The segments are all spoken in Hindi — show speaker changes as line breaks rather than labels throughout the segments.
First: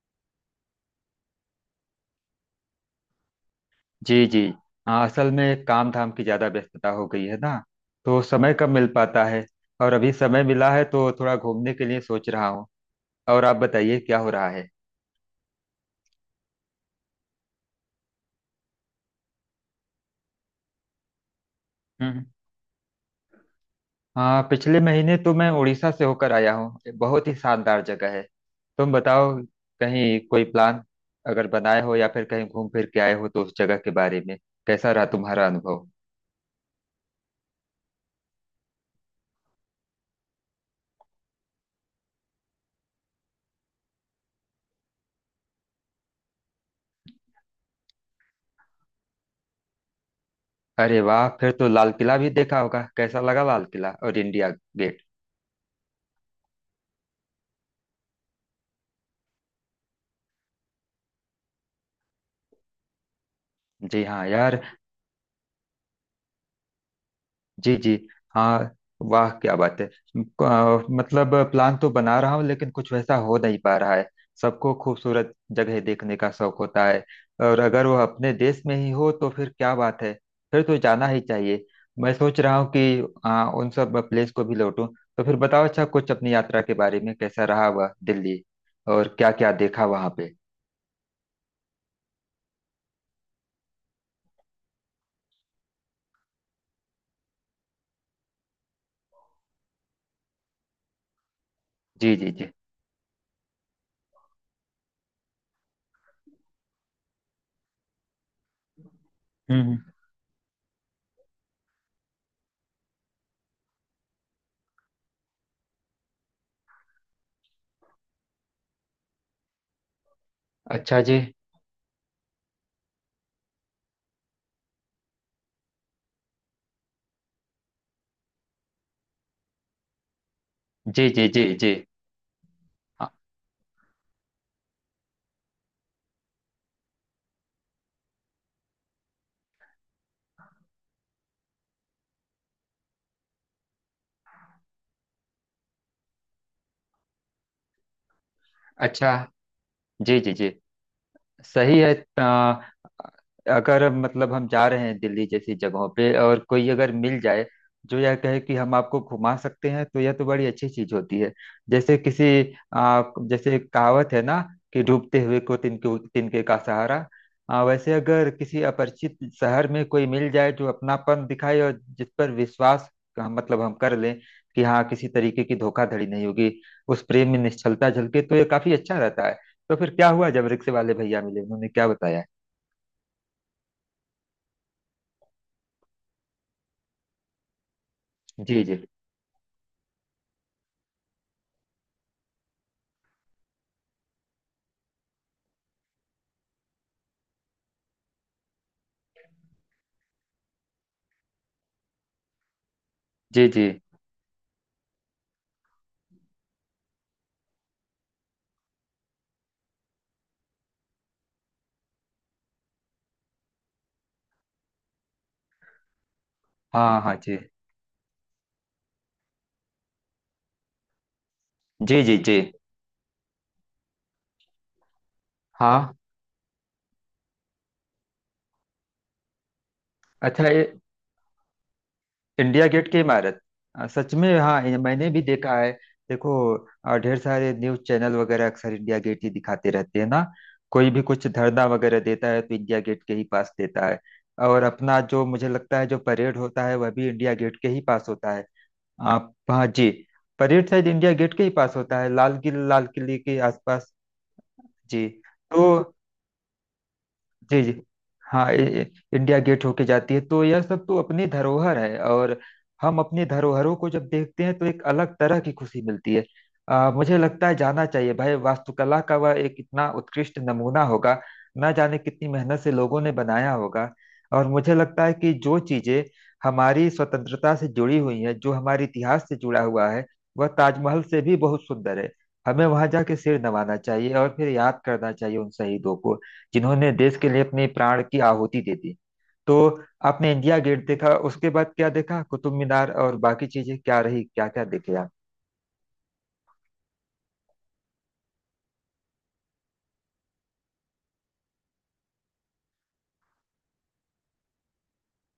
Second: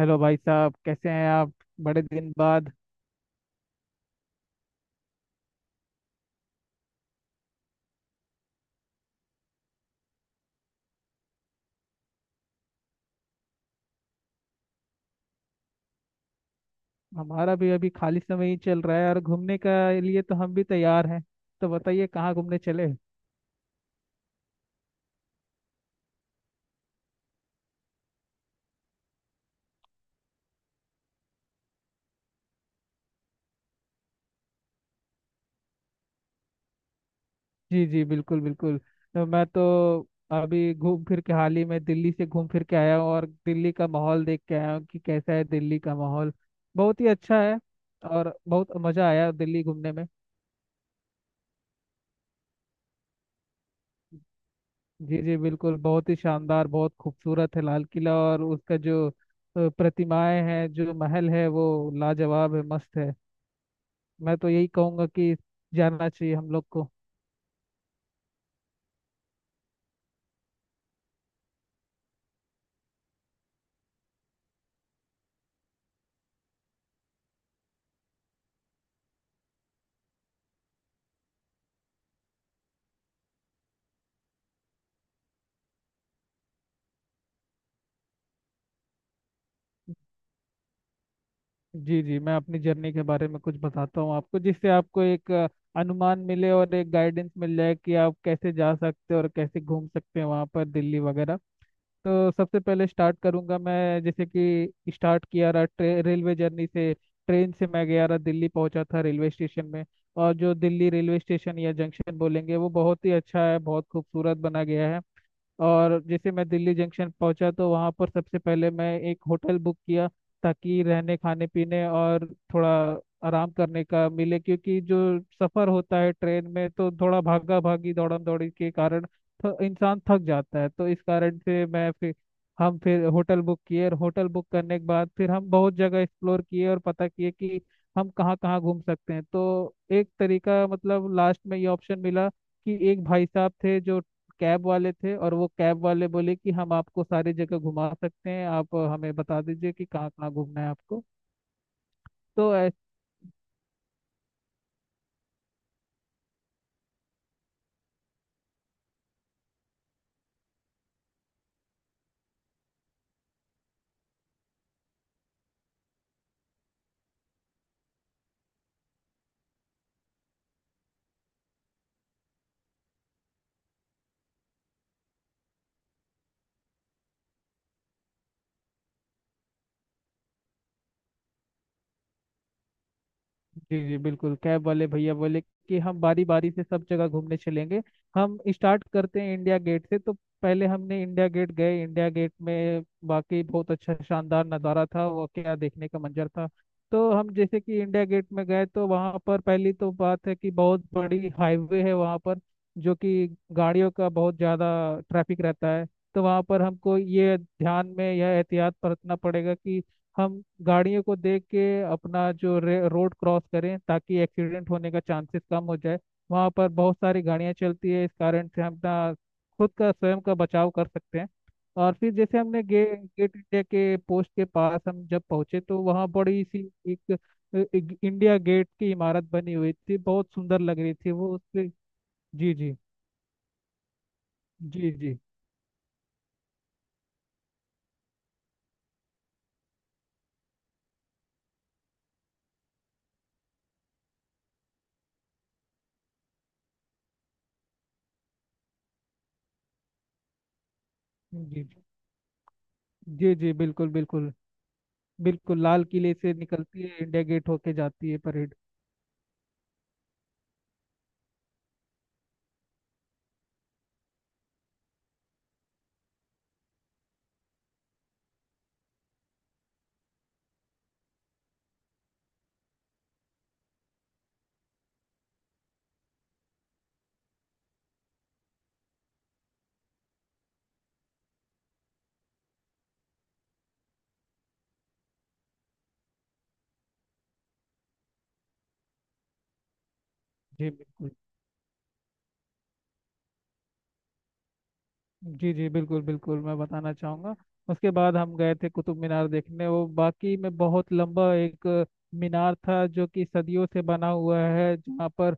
हेलो भाई साहब, कैसे हैं आप। बड़े दिन बाद।
जी जी। हाँ, असल में काम धाम की ज्यादा व्यस्तता हो गई है ना, तो समय कम मिल पाता है। और अभी समय मिला है तो थोड़ा घूमने के लिए सोच रहा हूँ। और आप बताइए क्या हो रहा है।
हमारा भी अभी खाली समय ही चल रहा है और घूमने का लिए तो हम भी तैयार हैं। तो बताइए
हम्म।
कहाँ घूमने चले।
हाँ, पिछले महीने तो मैं उड़ीसा से होकर आया हूँ, बहुत ही शानदार जगह है। तुम बताओ, कहीं कोई प्लान अगर बनाए हो या फिर कहीं घूम फिर के आए हो तो उस जगह के बारे में कैसा रहा तुम्हारा अनुभव।
जी जी, बिल्कुल बिल्कुल। तो मैं तो अभी घूम फिर के हाल ही में दिल्ली से घूम फिर के आया हूँ और दिल्ली का माहौल देख के आया हूँ कि कैसा है दिल्ली का माहौल। बहुत ही अच्छा है और बहुत मज़ा आया दिल्ली घूमने में।
अरे वाह, फिर तो लाल किला भी देखा होगा, कैसा लगा लाल किला और इंडिया गेट।
जी जी बिल्कुल, बहुत ही शानदार, बहुत खूबसूरत है लाल किला, और उसका जो प्रतिमाएं हैं, जो महल है, वो लाजवाब है, मस्त है।
जी हाँ
मैं तो
यार।
यही कहूंगा कि जानना चाहिए हम लोग को।
जी जी। हाँ। वाह क्या बात है। मतलब प्लान तो बना रहा हूँ लेकिन कुछ वैसा हो नहीं पा रहा है। सबको खूबसूरत जगह देखने का शौक होता है, और अगर वह अपने देश में ही हो तो फिर क्या बात है, फिर तो जाना ही चाहिए। मैं सोच रहा हूँ कि उन सब प्लेस को भी लौटूं। तो फिर बताओ, अच्छा, कुछ अपनी यात्रा के बारे में कैसा रहा वह दिल्ली, और क्या क्या देखा वहाँ पे।
जी जी, मैं अपनी जर्नी के बारे में कुछ बताता हूँ आपको, जिससे आपको एक अनुमान मिले और एक गाइडेंस मिल जाए कि आप कैसे जा सकते हो और कैसे घूम सकते हैं वहाँ पर, दिल्ली वगैरह।
जी जी
तो
जी।
सबसे पहले स्टार्ट करूँगा मैं। जैसे कि स्टार्ट किया रहा रेलवे जर्नी से। ट्रेन से मैं गया रहा, दिल्ली पहुंचा था रेलवे स्टेशन
हम्म।
में। और जो दिल्ली रेलवे स्टेशन या जंक्शन बोलेंगे, वो बहुत ही अच्छा है, बहुत खूबसूरत बना गया है। और जैसे मैं दिल्ली जंक्शन पहुंचा तो वहां पर सबसे पहले मैं एक होटल बुक किया, ताकि
अच्छा
रहने
जी।
खाने पीने और थोड़ा आराम करने का मिले, क्योंकि जो सफर होता है ट्रेन में तो थोड़ा भागा भागी दौड़म दौड़ी के कारण इंसान थक जाता है। तो इस
जी जी
कारण
जी।
से
जी
मैं फिर हम फिर
हाँ।
होटल बुक किए, और होटल बुक करने के बाद फिर हम बहुत जगह एक्सप्लोर किए और पता किए कि हम कहाँ कहाँ घूम सकते हैं। तो एक तरीका, मतलब लास्ट में ये ऑप्शन मिला कि एक भाई साहब थे जो कैब वाले थे, और वो कैब वाले बोले कि हम आपको सारी जगह घुमा सकते हैं, आप हमें
अच्छा
बता दीजिए कि कहाँ
जी। जी
कहाँ
जी।
घूमना है आपको।
सही है।
तो
अ, अगर मतलब हम जा रहे हैं दिल्ली जैसी जगहों पे और कोई अगर मिल जाए जो यह कहे कि हम आपको घुमा सकते हैं, तो यह तो बड़ी अच्छी चीज होती है। जैसे किसी आ, जैसे एक कहावत है ना कि डूबते हुए को तिनके तिनके का सहारा। वैसे अगर किसी अपरिचित शहर में कोई मिल जाए जो अपनापन दिखाए और जिस पर विश्वास का मतलब हम कर लें कि हाँ किसी तरीके की धोखाधड़ी नहीं होगी, उस प्रेम में निश्चलता झलके, तो यह काफी अच्छा रहता है। तो फिर क्या हुआ जब रिक्शे वाले भैया मिले, उन्होंने क्या बताया।
जी जी बिल्कुल, कैब वाले भैया बोले कि हम बारी बारी से सब जगह घूमने चलेंगे, हम
जी जी।
स्टार्ट करते हैं इंडिया गेट से। तो पहले हमने इंडिया गेट गए। इंडिया गेट में बाकी बहुत अच्छा शानदार नज़ारा था, वो क्या देखने का मंजर था। तो हम जैसे कि इंडिया गेट में गए तो वहाँ पर पहली तो बात है कि बहुत बड़ी हाईवे है वहाँ पर, जो कि
जी जी।
गाड़ियों का बहुत ज़्यादा ट्रैफिक रहता है। तो वहाँ पर हमको ये ध्यान में, यह एहतियात बरतना पड़ेगा कि हम गाड़ियों को देख के अपना जो रोड क्रॉस करें, ताकि एक्सीडेंट होने का चांसेस कम हो जाए। वहाँ पर बहुत
हाँ हाँ
सारी
जी
गाड़ियाँ चलती है, इस कारण से हम अपना खुद का, स्वयं का बचाव कर सकते हैं। और
जी।
फिर
जी जी।
जैसे हमने गेट इंडिया के पोस्ट के पास हम जब पहुंचे, तो
हाँ।
वहाँ बड़ी सी एक, एक इंडिया गेट की इमारत बनी हुई थी, बहुत
अच्छा,
सुंदर
ये
लग रही थी वो। उससे जी
इंडिया
जी।
गेट की इमारत। सच में, हाँ ये
जी
मैंने
जी।
भी देखा है। देखो, ढेर सारे न्यूज चैनल वगैरह अक्सर इंडिया गेट ही दिखाते रहते हैं ना। कोई भी कुछ धरना वगैरह देता है तो इंडिया गेट के ही पास देता है। और अपना, जो मुझे लगता है, जो परेड होता है वह भी इंडिया गेट के ही पास होता है। आप। हाँ जी। परेड शायद इंडिया गेट के ही
जी
पास होता है, लाल किले
जी
के
जी बिल्कुल
आसपास।
बिल्कुल।
जी।
बिल्कुल
तो
लाल किले से निकलती है इंडिया गेट
जी जी,
होके जाती है
हाँ,
परेड।
इंडिया गेट होके जाती है, तो यह सब तो अपनी धरोहर है और हम अपनी धरोहरों को जब देखते हैं तो एक अलग तरह की खुशी मिलती है। मुझे लगता है जाना चाहिए भाई, वास्तुकला का वह एक इतना उत्कृष्ट नमूना होगा, ना जाने कितनी मेहनत से लोगों ने बनाया होगा। और मुझे लगता है कि जो चीजें हमारी स्वतंत्रता से जुड़ी हुई हैं, जो हमारे इतिहास से जुड़ा हुआ है, वह ताजमहल से भी बहुत सुंदर है। हमें वहां जाके सिर नवाना चाहिए और फिर याद करना चाहिए उन शहीदों को, जिन्होंने देश के लिए अपने प्राण की आहुति दे दी। तो आपने इंडिया
जी
गेट
बिल्कुल।
देखा, उसके बाद क्या देखा, कुतुब मीनार और बाकी चीजें क्या रही, क्या क्या देखे आप।
जी जी बिल्कुल बिल्कुल, मैं बताना चाहूँगा। उसके बाद हम गए थे कुतुब मीनार देखने। वो बाकी में बहुत लंबा एक मीनार था, जो कि सदियों से बना हुआ है। जहाँ पर,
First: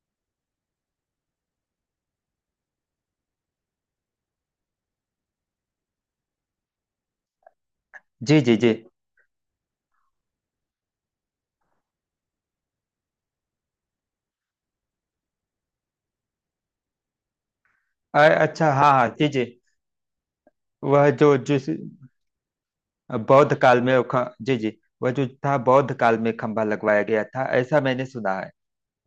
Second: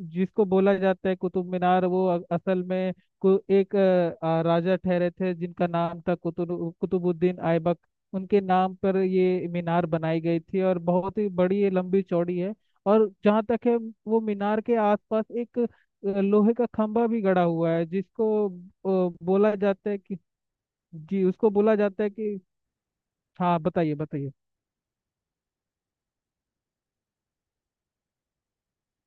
जिसको बोला जाता है कुतुब मीनार, वो असल में को एक राजा ठहरे थे, जिनका नाम था कुतुबुद्दीन ऐबक।
जी
उनके
जी जी।
नाम पर ये मीनार बनाई गई थी, और बहुत ही बड़ी ये लंबी चौड़ी है। और जहाँ तक है, वो मीनार के आसपास एक लोहे का खंभा भी गड़ा हुआ है, जिसको
अच्छा, हाँ हाँ जी जी।
बोला जाता है कि,
वह
जी
जो
उसको
जिस
बोला जाता है कि,
बौद्ध
हाँ
काल
बताइए
में वो
बताइए।
जी जी। वह जो था बौद्ध काल में खंभा लगवाया गया था ऐसा मैंने सुना है।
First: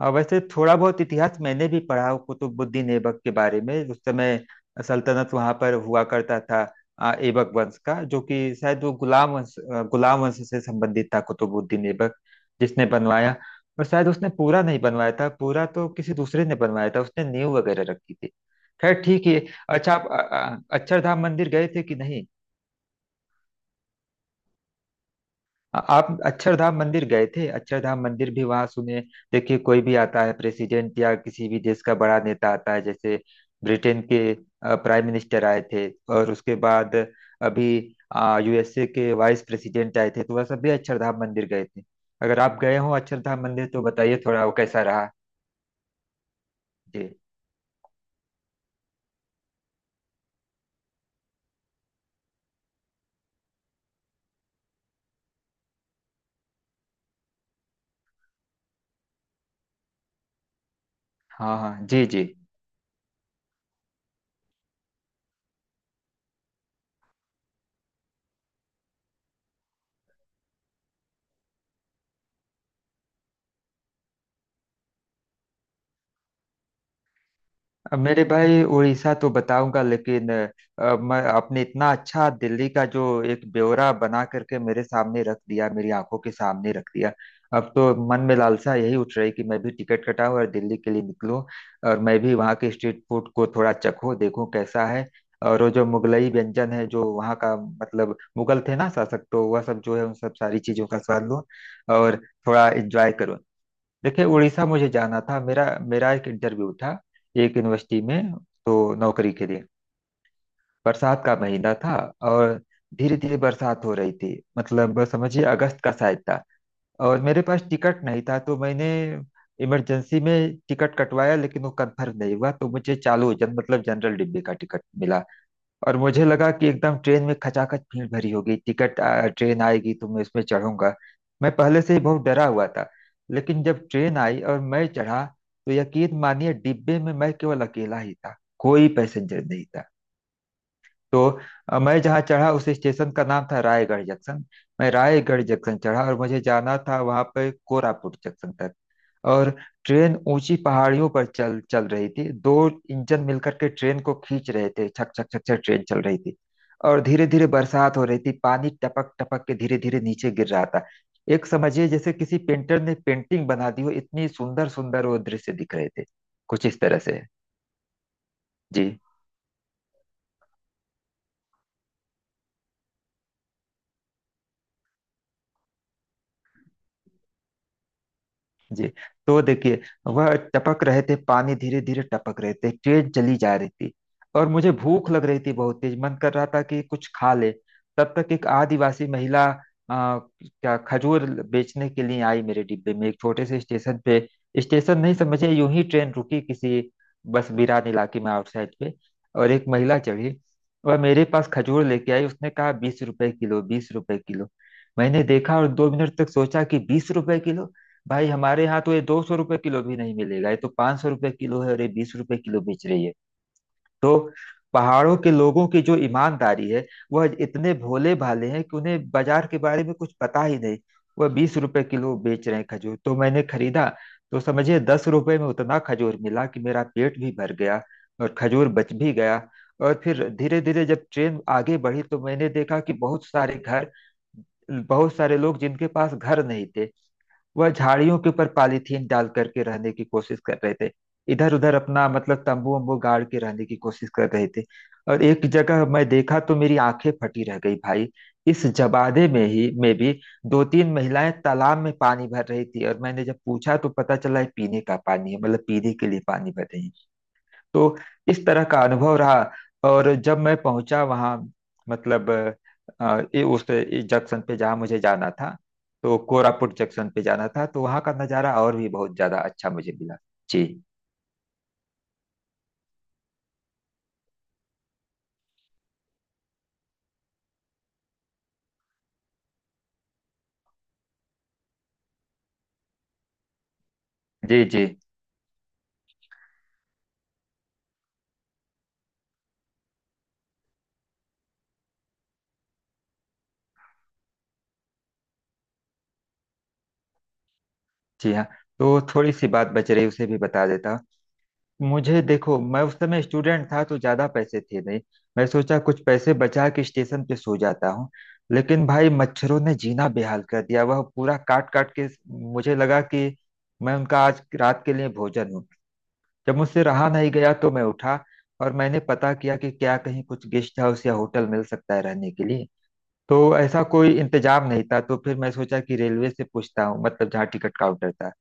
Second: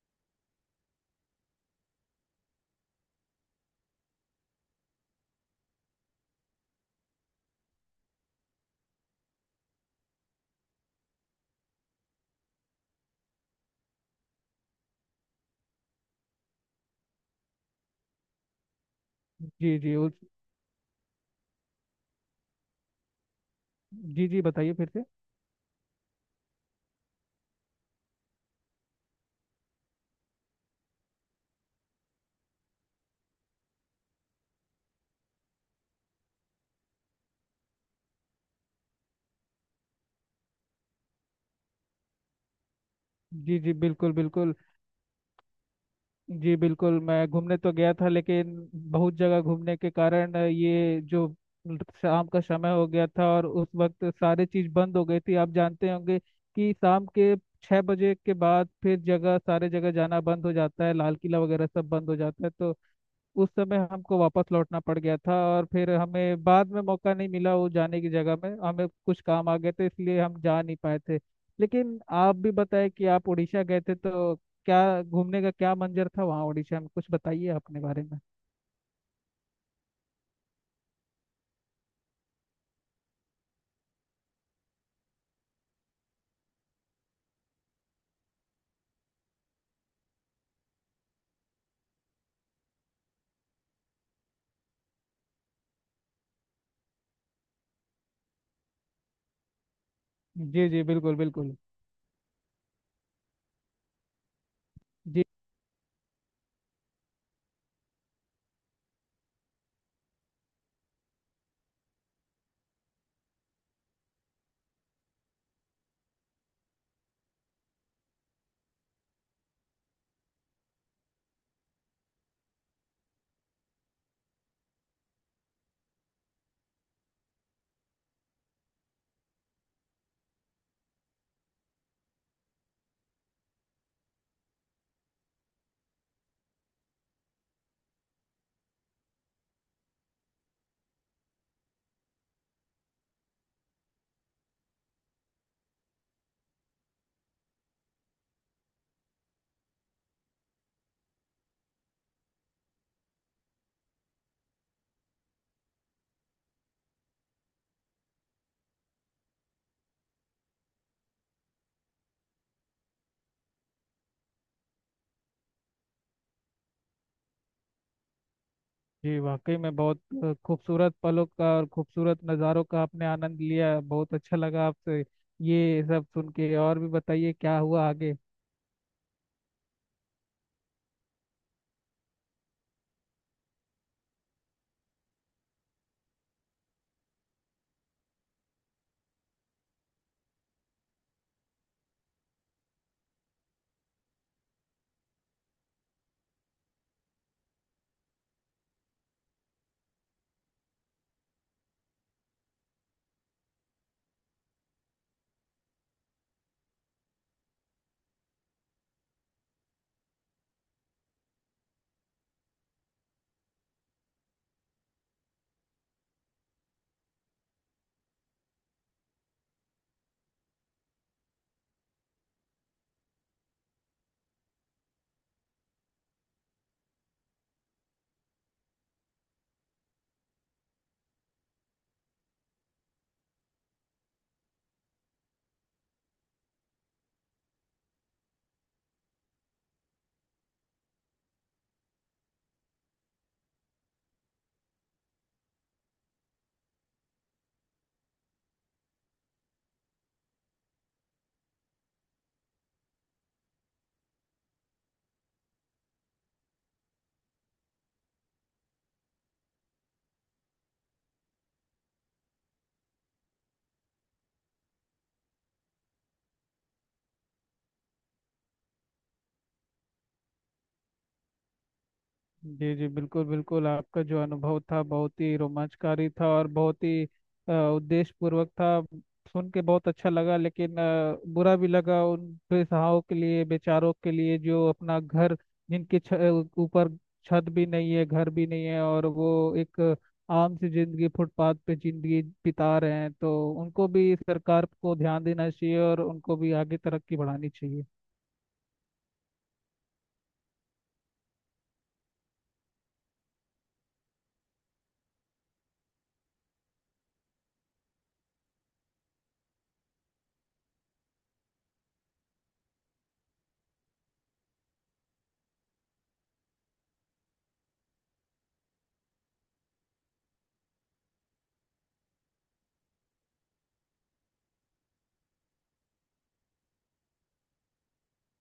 और वैसे थोड़ा बहुत इतिहास मैंने भी पढ़ा हूँ कुतुबुद्दीन ऐबक के बारे में। उस समय सल्तनत वहां पर हुआ करता था। ऐबक वंश का, जो कि शायद वो गुलाम वंश, गुलाम वंश से संबंधित था कुतुबुद्दीन ऐबक, जिसने बनवाया। और शायद उसने पूरा नहीं बनवाया था, पूरा तो किसी दूसरे ने बनवाया था, उसने नींव वगैरह रखी थी। खैर ठीक है।
जी
अच्छा,
जी,
आप
उस,
अक्षरधाम मंदिर गए थे कि नहीं।
जी जी बताइए फिर से।
आप अक्षरधाम मंदिर गए थे, अक्षरधाम मंदिर भी वहां सुने। देखिए, कोई भी आता है प्रेसिडेंट या किसी भी देश का बड़ा नेता आता है, जैसे ब्रिटेन के प्राइम मिनिस्टर आए थे। और उसके बाद अभी यूएसए के वाइस प्रेसिडेंट आए थे, तो वह सब भी अक्षरधाम मंदिर गए थे। अगर आप गए हो अक्षरधाम
जी
मंदिर
जी
तो
बिल्कुल
बताइए थोड़ा वो
बिल्कुल।
कैसा रहा।
जी
जी
बिल्कुल, मैं घूमने तो गया था, लेकिन बहुत जगह घूमने के कारण ये जो शाम का समय हो गया था, और उस वक्त सारे चीज बंद हो गई थी। आप जानते होंगे कि शाम के 6 बजे के बाद फिर जगह, सारे जगह जाना बंद हो जाता है। लाल किला
हाँ।
वगैरह
हाँ
सब
जी
बंद हो
जी।
जाता है। तो उस समय हमको वापस लौटना पड़ गया था, और फिर हमें बाद में मौका नहीं मिला वो जाने की। जगह में हमें कुछ काम आ गए थे, इसलिए हम जा नहीं पाए थे। लेकिन आप भी बताएं कि आप उड़ीसा गए थे, तो क्या घूमने का, क्या मंजर था वहाँ उड़ीसा में, कुछ बताइए अपने
अब
बारे में।
मेरे भाई, उड़ीसा तो बताऊंगा, लेकिन मैं, आपने इतना अच्छा दिल्ली का जो एक ब्यौरा बना करके मेरे सामने रख दिया, मेरी आंखों के सामने रख दिया, अब तो मन में लालसा यही उठ रही कि मैं भी टिकट कटाऊं और दिल्ली के लिए निकलूं। और मैं भी वहाँ के स्ट्रीट फूड को थोड़ा चखूं देखूं कैसा है, और वो जो मुगलई व्यंजन है जो वहाँ का, मतलब मुगल थे ना शासक, तो वह सब जो है उन सब सारी
जी जी
चीजों का
बिल्कुल
स्वाद लूं,
बिल्कुल।
और थोड़ा एंजॉय करूं। देखिए, उड़ीसा मुझे जाना
जी
था। मेरा मेरा एक इंटरव्यू था एक यूनिवर्सिटी में, तो नौकरी के लिए। बरसात का महीना था, और धीरे धीरे बरसात हो रही थी। मतलब समझिए अगस्त का शायद था। और मेरे पास टिकट नहीं था तो मैंने इमरजेंसी में टिकट कटवाया, लेकिन वो कंफर्म नहीं हुआ, तो मुझे चालू जन मतलब जनरल डिब्बे का टिकट मिला। और मुझे लगा कि एकदम ट्रेन में खचाखच भीड़ भरी होगी, ट्रेन आएगी तो मैं इसमें चढ़ूंगा। मैं पहले से ही बहुत डरा हुआ था, लेकिन जब ट्रेन आई और मैं चढ़ा तो यकीन मानिए डिब्बे में मैं केवल अकेला ही था, कोई पैसेंजर नहीं था। तो मैं जहाँ चढ़ा उस स्टेशन का नाम था रायगढ़ जंक्शन। मैं रायगढ़ जंक्शन चढ़ा और मुझे जाना था वहाँ पे कोरापुट जंक्शन तक। और ट्रेन ऊंची पहाड़ियों पर चल चल रही थी, दो इंजन मिलकर के ट्रेन को खींच रहे थे, छक छक छक छक ट्रेन चल रही थी। और धीरे धीरे बरसात हो रही थी, पानी टपक टपक के धीरे धीरे नीचे गिर रहा था। एक समझिए जैसे किसी पेंटर ने पेंटिंग बना दी हो, इतनी सुंदर सुंदर वो दृश्य दिख रहे थे कुछ इस तरह से। जी।
जी, वाकई में बहुत खूबसूरत पलों का और खूबसूरत नज़ारों का आपने आनंद लिया। बहुत अच्छा लगा आपसे ये सब सुन के। और भी बताइए क्या हुआ आगे।
जी। तो देखिए, वह टपक रहे थे, पानी धीरे धीरे टपक रहे थे, ट्रेन चली जा रही थी, और मुझे भूख लग रही थी, बहुत तेज मन कर रहा था कि कुछ खा ले। तब तक एक आदिवासी महिला आ, क्या खजूर बेचने के लिए आई मेरे डिब्बे में, एक छोटे से स्टेशन पे। स्टेशन नहीं समझे, यूं ही ट्रेन रुकी किसी बस बिरान इलाके में आउटसाइड पे। और एक महिला चढ़ी, वह मेरे पास खजूर लेके आई। उसने कहा 20 रुपए किलो, 20 रुपए किलो। मैंने देखा और 2 मिनट तक सोचा कि 20 रुपए किलो, भाई हमारे यहाँ तो ये 200 रुपये किलो भी नहीं मिलेगा, ये तो 500 रुपये किलो है और ये 20 रुपये किलो बेच रही है। तो पहाड़ों के लोगों की जो ईमानदारी है, वह इतने भोले भाले हैं कि उन्हें बाजार के बारे में कुछ पता ही नहीं। वह 20 रुपए किलो बेच रहे हैं खजूर, तो मैंने खरीदा। तो समझिए 10 रुपए में उतना खजूर मिला कि मेरा पेट भी भर गया, और खजूर बच भी गया। और फिर धीरे धीरे जब ट्रेन आगे बढ़ी तो मैंने देखा कि बहुत सारे घर, बहुत सारे लोग जिनके पास घर नहीं थे, वह झाड़ियों के ऊपर पॉलीथीन डाल करके रहने की कोशिश कर रहे थे, इधर उधर अपना मतलब तंबू वंबू गाड़ के रहने की कोशिश कर रहे थे। और एक जगह मैं देखा तो मेरी आंखें फटी रह गई भाई। इस जबादे में ही में भी दो तीन महिलाएं तालाब में पानी भर रही थी, और मैंने जब पूछा तो पता चला है पीने का पानी है, मतलब पीने के लिए पानी भर रही हैं। तो इस तरह का अनुभव रहा। और जब मैं पहुंचा वहां, मतलब ये उस इस जंक्शन पे जहाँ मुझे जाना था, तो कोरापुट जंक्शन पे जाना था, तो वहाँ का नज़ारा और भी बहुत ज़्यादा अच्छा मुझे मिला। जी।
जी जी बिल्कुल बिल्कुल, आपका जो अनुभव था बहुत ही रोमांचकारी था, और बहुत ही उद्देश्यपूर्वक था। सुन के बहुत अच्छा लगा, लेकिन बुरा भी लगा उन बेसहाराओं के लिए, बेचारों के लिए,
जी
जो
जी
अपना घर, जिनके छ- ऊपर छत भी नहीं है, घर भी नहीं है, और वो एक आम सी जिंदगी फुटपाथ पे जिंदगी बिता रहे हैं। तो उनको भी सरकार को ध्यान देना चाहिए, और उनको भी आगे तरक्की बढ़ानी चाहिए।
जी। हाँ। तो थोड़ी सी बात बच रही उसे भी बता देता हूँ। मुझे देखो, मैं उस समय स्टूडेंट था तो ज्यादा पैसे थे नहीं, मैं सोचा कुछ पैसे बचा के स्टेशन पे सो जाता हूँ। लेकिन भाई मच्छरों ने जीना बेहाल कर दिया, वह पूरा काट काट के, मुझे लगा कि मैं उनका आज रात के लिए भोजन हूँ। जब मुझसे रहा नहीं गया तो मैं उठा, और मैंने पता किया कि क्या कहीं कुछ गेस्ट हाउस या होटल मिल सकता है रहने के लिए। तो ऐसा कोई इंतजाम नहीं था, तो फिर मैं सोचा कि रेलवे से पूछता हूँ, मतलब जहाँ टिकट काउंटर था,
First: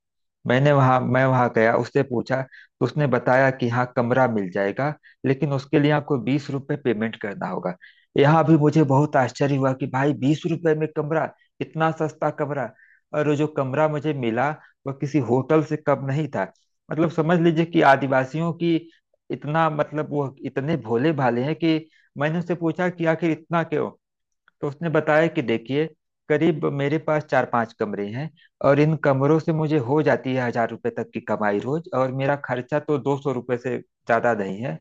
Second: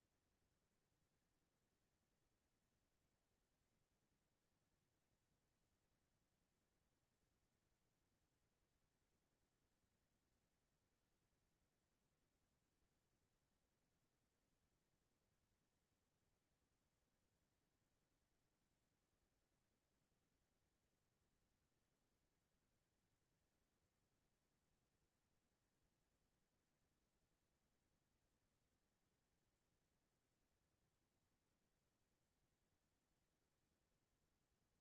मैं वहां गया, उससे पूछा। तो उसने बताया कि हाँ कमरा मिल जाएगा, लेकिन उसके लिए आपको 20 रुपये पेमेंट करना होगा। यहाँ भी मुझे बहुत आश्चर्य हुआ कि भाई 20 रुपए में कमरा, इतना सस्ता कमरा। और वो जो कमरा मुझे मिला, वह किसी होटल से कम नहीं था। मतलब समझ लीजिए कि आदिवासियों की, इतना, मतलब वो इतने भोले भाले हैं कि, मैंने उससे पूछा कि आखिर इतना क्यों। तो उसने बताया कि देखिए, करीब मेरे पास चार पांच कमरे हैं, और इन कमरों से मुझे हो जाती है 1,000 रुपए तक की कमाई रोज, और मेरा खर्चा तो 200 रुपये से ज्यादा नहीं है,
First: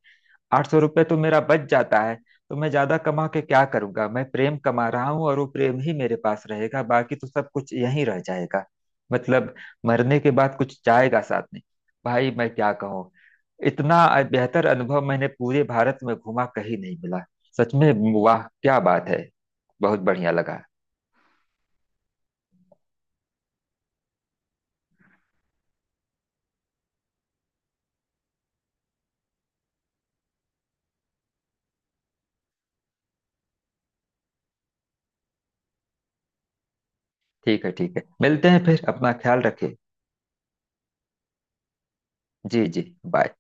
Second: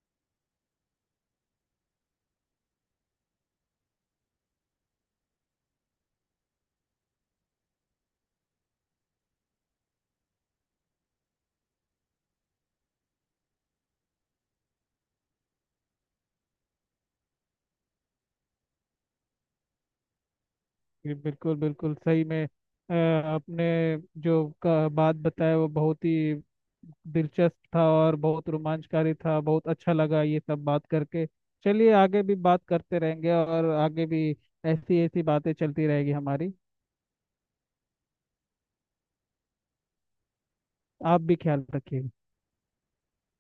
800 रुपये तो मेरा बच जाता है। तो मैं ज्यादा कमा के क्या करूंगा, मैं प्रेम कमा रहा हूँ और वो प्रेम ही मेरे पास रहेगा, बाकी तो सब कुछ यहीं रह जाएगा। मतलब मरने के बाद कुछ जाएगा साथ में। भाई मैं क्या कहूँ, इतना बेहतर अनुभव मैंने पूरे भारत में घुमा कहीं नहीं मिला, सच में। वाह क्या बात है, बहुत बढ़िया लगा।
जी बिल्कुल बिल्कुल, सही में। आपने जो का बात बताया वो बहुत ही दिलचस्प था, और बहुत रोमांचकारी था। बहुत अच्छा लगा ये सब बात करके। चलिए आगे भी बात करते रहेंगे, और आगे भी ऐसी ऐसी बातें चलती रहेगी हमारी।
ठीक है ठीक है, मिलते हैं फिर, अपना ख्याल रखें।
आप भी ख्याल रखिएगा।
जी जी। बाय।